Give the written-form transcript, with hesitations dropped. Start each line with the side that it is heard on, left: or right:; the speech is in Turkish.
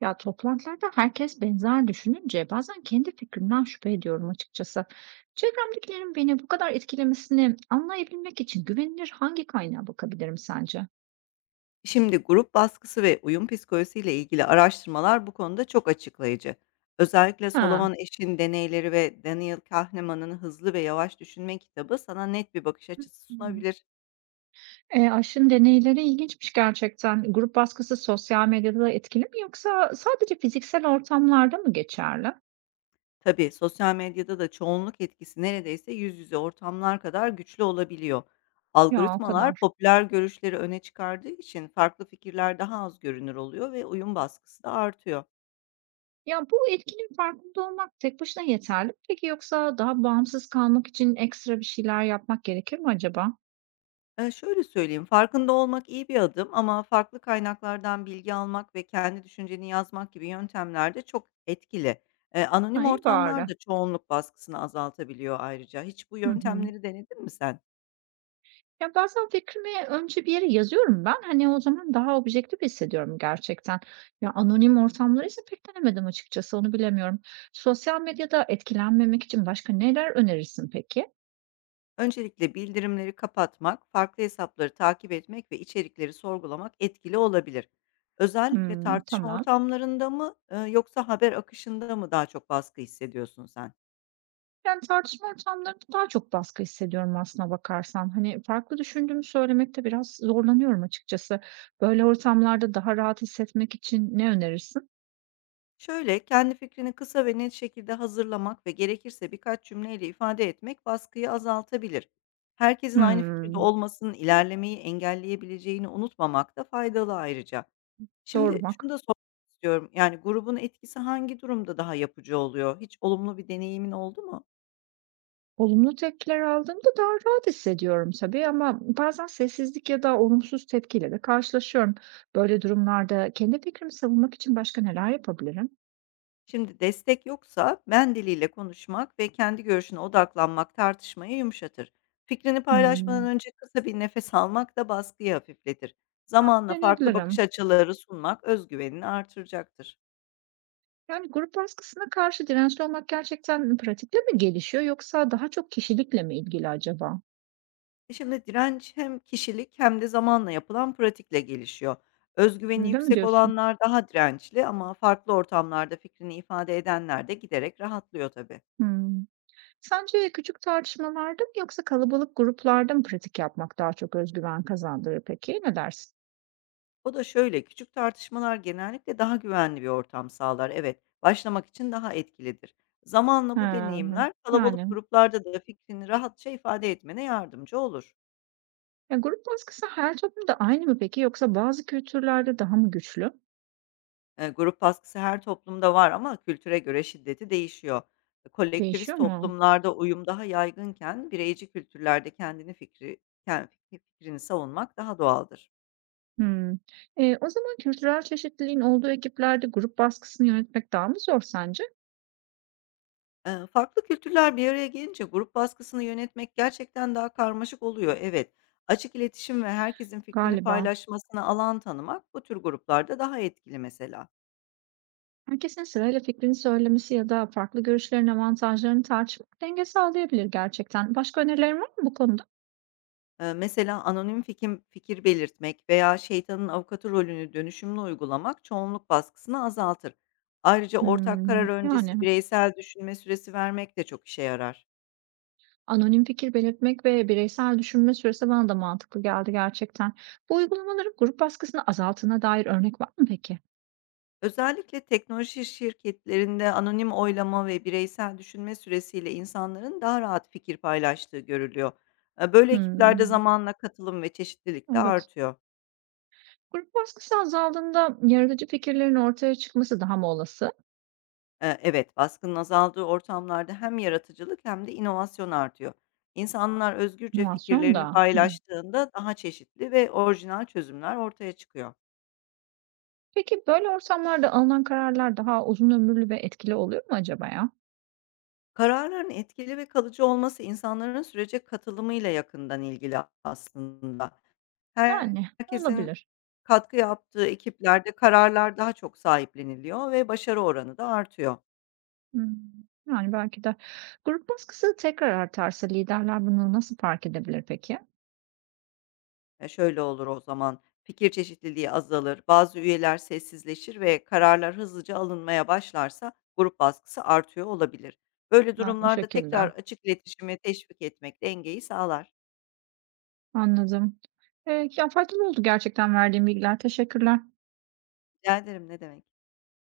right: Ya, toplantılarda herkes benzer düşününce bazen kendi fikrimden şüphe ediyorum açıkçası. Çevremdekilerin beni bu kadar etkilemesini anlayabilmek için güvenilir hangi kaynağa bakabilirim sence?
left: Şimdi grup baskısı ve uyum psikolojisiyle ilgili araştırmalar bu konuda çok açıklayıcı. Özellikle
right: Ha.
left: Solomon Eş'in deneyleri ve Daniel Kahneman'ın Hızlı ve Yavaş Düşünme kitabı sana net bir bakış açısı
right: Hmm.
left: sunabilir.
right: Aşın deneyleri ilginçmiş gerçekten. Grup baskısı sosyal medyada da etkili mi yoksa sadece fiziksel ortamlarda mı geçerli?
left: Tabii sosyal medyada da çoğunluk etkisi neredeyse yüz yüze ortamlar kadar güçlü olabiliyor.
right: Ya, o
left: Algoritmalar
right: kadar.
left: popüler görüşleri öne çıkardığı için farklı fikirler daha az görünür oluyor ve uyum baskısı da artıyor.
right: Ya, bu etkinin farkında olmak tek başına yeterli mi peki yoksa daha bağımsız kalmak için ekstra bir şeyler yapmak gerekir mi acaba?
left: Şöyle söyleyeyim, farkında olmak iyi bir adım ama farklı kaynaklardan bilgi almak ve kendi düşünceni yazmak gibi yöntemler de çok etkili.
right: Ha,
left: Anonim
right: iyi
left: ortamlar
right: bari.
left: da çoğunluk baskısını azaltabiliyor ayrıca. Hiç bu
right: Hı hı.
left: yöntemleri denedin mi sen?
right: Ya, bazen fikrimi önce bir yere yazıyorum ben. Hani, o zaman daha objektif hissediyorum gerçekten. Ya, anonim ortamları ise pek denemedim açıkçası, onu bilemiyorum. Sosyal medyada etkilenmemek için başka neler önerirsin peki?
left: Öncelikle bildirimleri kapatmak, farklı hesapları takip etmek ve içerikleri sorgulamak etkili olabilir. Özellikle
right: Hımm,
left: tartışma
right: tamam.
left: ortamlarında mı, yoksa haber akışında mı daha çok baskı hissediyorsun sen?
right: Yani, tartışma ortamlarında daha çok baskı hissediyorum aslına bakarsan. Hani, farklı düşündüğümü söylemekte biraz zorlanıyorum açıkçası. Böyle ortamlarda daha rahat hissetmek için ne önerirsin?
left: Şöyle, kendi fikrini kısa ve net şekilde hazırlamak ve gerekirse birkaç cümleyle ifade etmek baskıyı azaltabilir. Herkesin aynı fikirde
right: Hımm,
left: olmasının ilerlemeyi engelleyebileceğini unutmamak da faydalı ayrıca.
right: doğru
left: Şimdi şunu
right: bak.
left: da sormak istiyorum. Yani grubun etkisi hangi durumda daha yapıcı oluyor? Hiç olumlu bir deneyimin oldu mu?
right: Olumlu tepkiler aldığımda daha rahat hissediyorum tabii ama bazen sessizlik ya da olumsuz tepkiyle de karşılaşıyorum. Böyle durumlarda kendi fikrimi savunmak için başka neler yapabilirim?
left: Şimdi destek yoksa ben diliyle konuşmak ve kendi görüşüne odaklanmak tartışmayı yumuşatır. Fikrini paylaşmadan
right: Hmm,
left: önce kısa bir nefes almak da baskıyı hafifletir. Zamanla farklı bakış
right: deneyebilirim.
left: açıları sunmak özgüvenini artıracaktır.
right: Yani, grup baskısına karşı dirençli olmak gerçekten pratikle mi gelişiyor yoksa daha çok kişilikle mi ilgili acaba?
left: Şimdi direnç hem kişilik hem de zamanla yapılan pratikle gelişiyor. Özgüveni
right: Öyle mi
left: yüksek
right: diyorsun?
left: olanlar daha dirençli ama farklı ortamlarda fikrini ifade edenler de giderek rahatlıyor tabii.
right: Hmm. Sence küçük tartışmalarda mı yoksa kalabalık gruplarda mı pratik yapmak daha çok özgüven kazandırır peki? Ne dersin?
left: O da şöyle, küçük tartışmalar genellikle daha güvenli bir ortam sağlar. Evet, başlamak için daha etkilidir. Zamanla bu
right: Ha,
left: deneyimler kalabalık
right: yani.
left: gruplarda da fikrini rahatça ifade etmene yardımcı olur.
right: Ya, grup baskısı her toplumda aynı mı peki yoksa bazı kültürlerde daha mı güçlü?
left: Grup baskısı her toplumda var ama kültüre göre şiddeti değişiyor. Kolektivist
right: Değişiyor mu?
left: toplumlarda uyum daha yaygınken bireyci kültürlerde kendi fikrini savunmak daha doğaldır.
right: Hımm. O zaman kültürel çeşitliliğin olduğu ekiplerde grup baskısını yönetmek daha mı zor sence?
left: Farklı kültürler bir araya gelince grup baskısını yönetmek gerçekten daha karmaşık oluyor, evet. Açık iletişim ve herkesin fikrini
right: Galiba.
left: paylaşmasına alan tanımak bu tür gruplarda daha etkili mesela.
right: Herkesin sırayla fikrini söylemesi ya da farklı görüşlerin avantajlarını tartışmak denge sağlayabilir gerçekten. Başka önerilerin var mı bu konuda?
left: Mesela anonim fikir belirtmek veya şeytanın avukatı rolünü dönüşümlü uygulamak çoğunluk baskısını azaltır. Ayrıca ortak karar
right: Hımm.
left: öncesi
right: Yani,
left: bireysel düşünme süresi vermek de çok işe yarar.
right: anonim fikir belirtmek ve bireysel düşünme süresi bana da mantıklı geldi gerçekten. Bu uygulamaların grup baskısını azalttığına dair örnek var mı peki?
left: Özellikle teknoloji şirketlerinde anonim oylama ve bireysel düşünme süresiyle insanların daha rahat fikir paylaştığı görülüyor. Böyle ekiplerde
right: Hımm.
left: zamanla katılım ve çeşitlilik de
right: Evet.
left: artıyor.
right: Grup baskısı azaldığında yaratıcı fikirlerin ortaya çıkması daha mı olası?
left: Evet, baskının azaldığı ortamlarda hem yaratıcılık hem de inovasyon artıyor. İnsanlar özgürce
right: İnovasyon
left: fikirlerini
right: da. Hı.
left: paylaştığında daha çeşitli ve orijinal çözümler ortaya çıkıyor.
right: Peki böyle ortamlarda alınan kararlar daha uzun ömürlü ve etkili oluyor mu acaba ya?
left: Kararların etkili ve kalıcı olması insanların sürece katılımıyla yakından ilgili aslında.
right: Yani,
left: Herkesin
right: olabilir.
left: katkı yaptığı ekiplerde kararlar daha çok sahipleniliyor ve başarı oranı da artıyor.
right: Hmm, yani belki de grup baskısı tekrar artarsa liderler bunu nasıl fark edebilir peki?
left: Şöyle olur o zaman, fikir çeşitliliği azalır, bazı üyeler sessizleşir ve kararlar hızlıca alınmaya başlarsa grup baskısı artıyor olabilir. Böyle
right: Ha, o
left: durumlarda tekrar
right: şekilde.
left: açık iletişimi teşvik etmek dengeyi sağlar.
right: Anladım. Ya, faydalı oldu gerçekten verdiğim bilgiler. Teşekkürler.
left: Rica ederim, ne demek.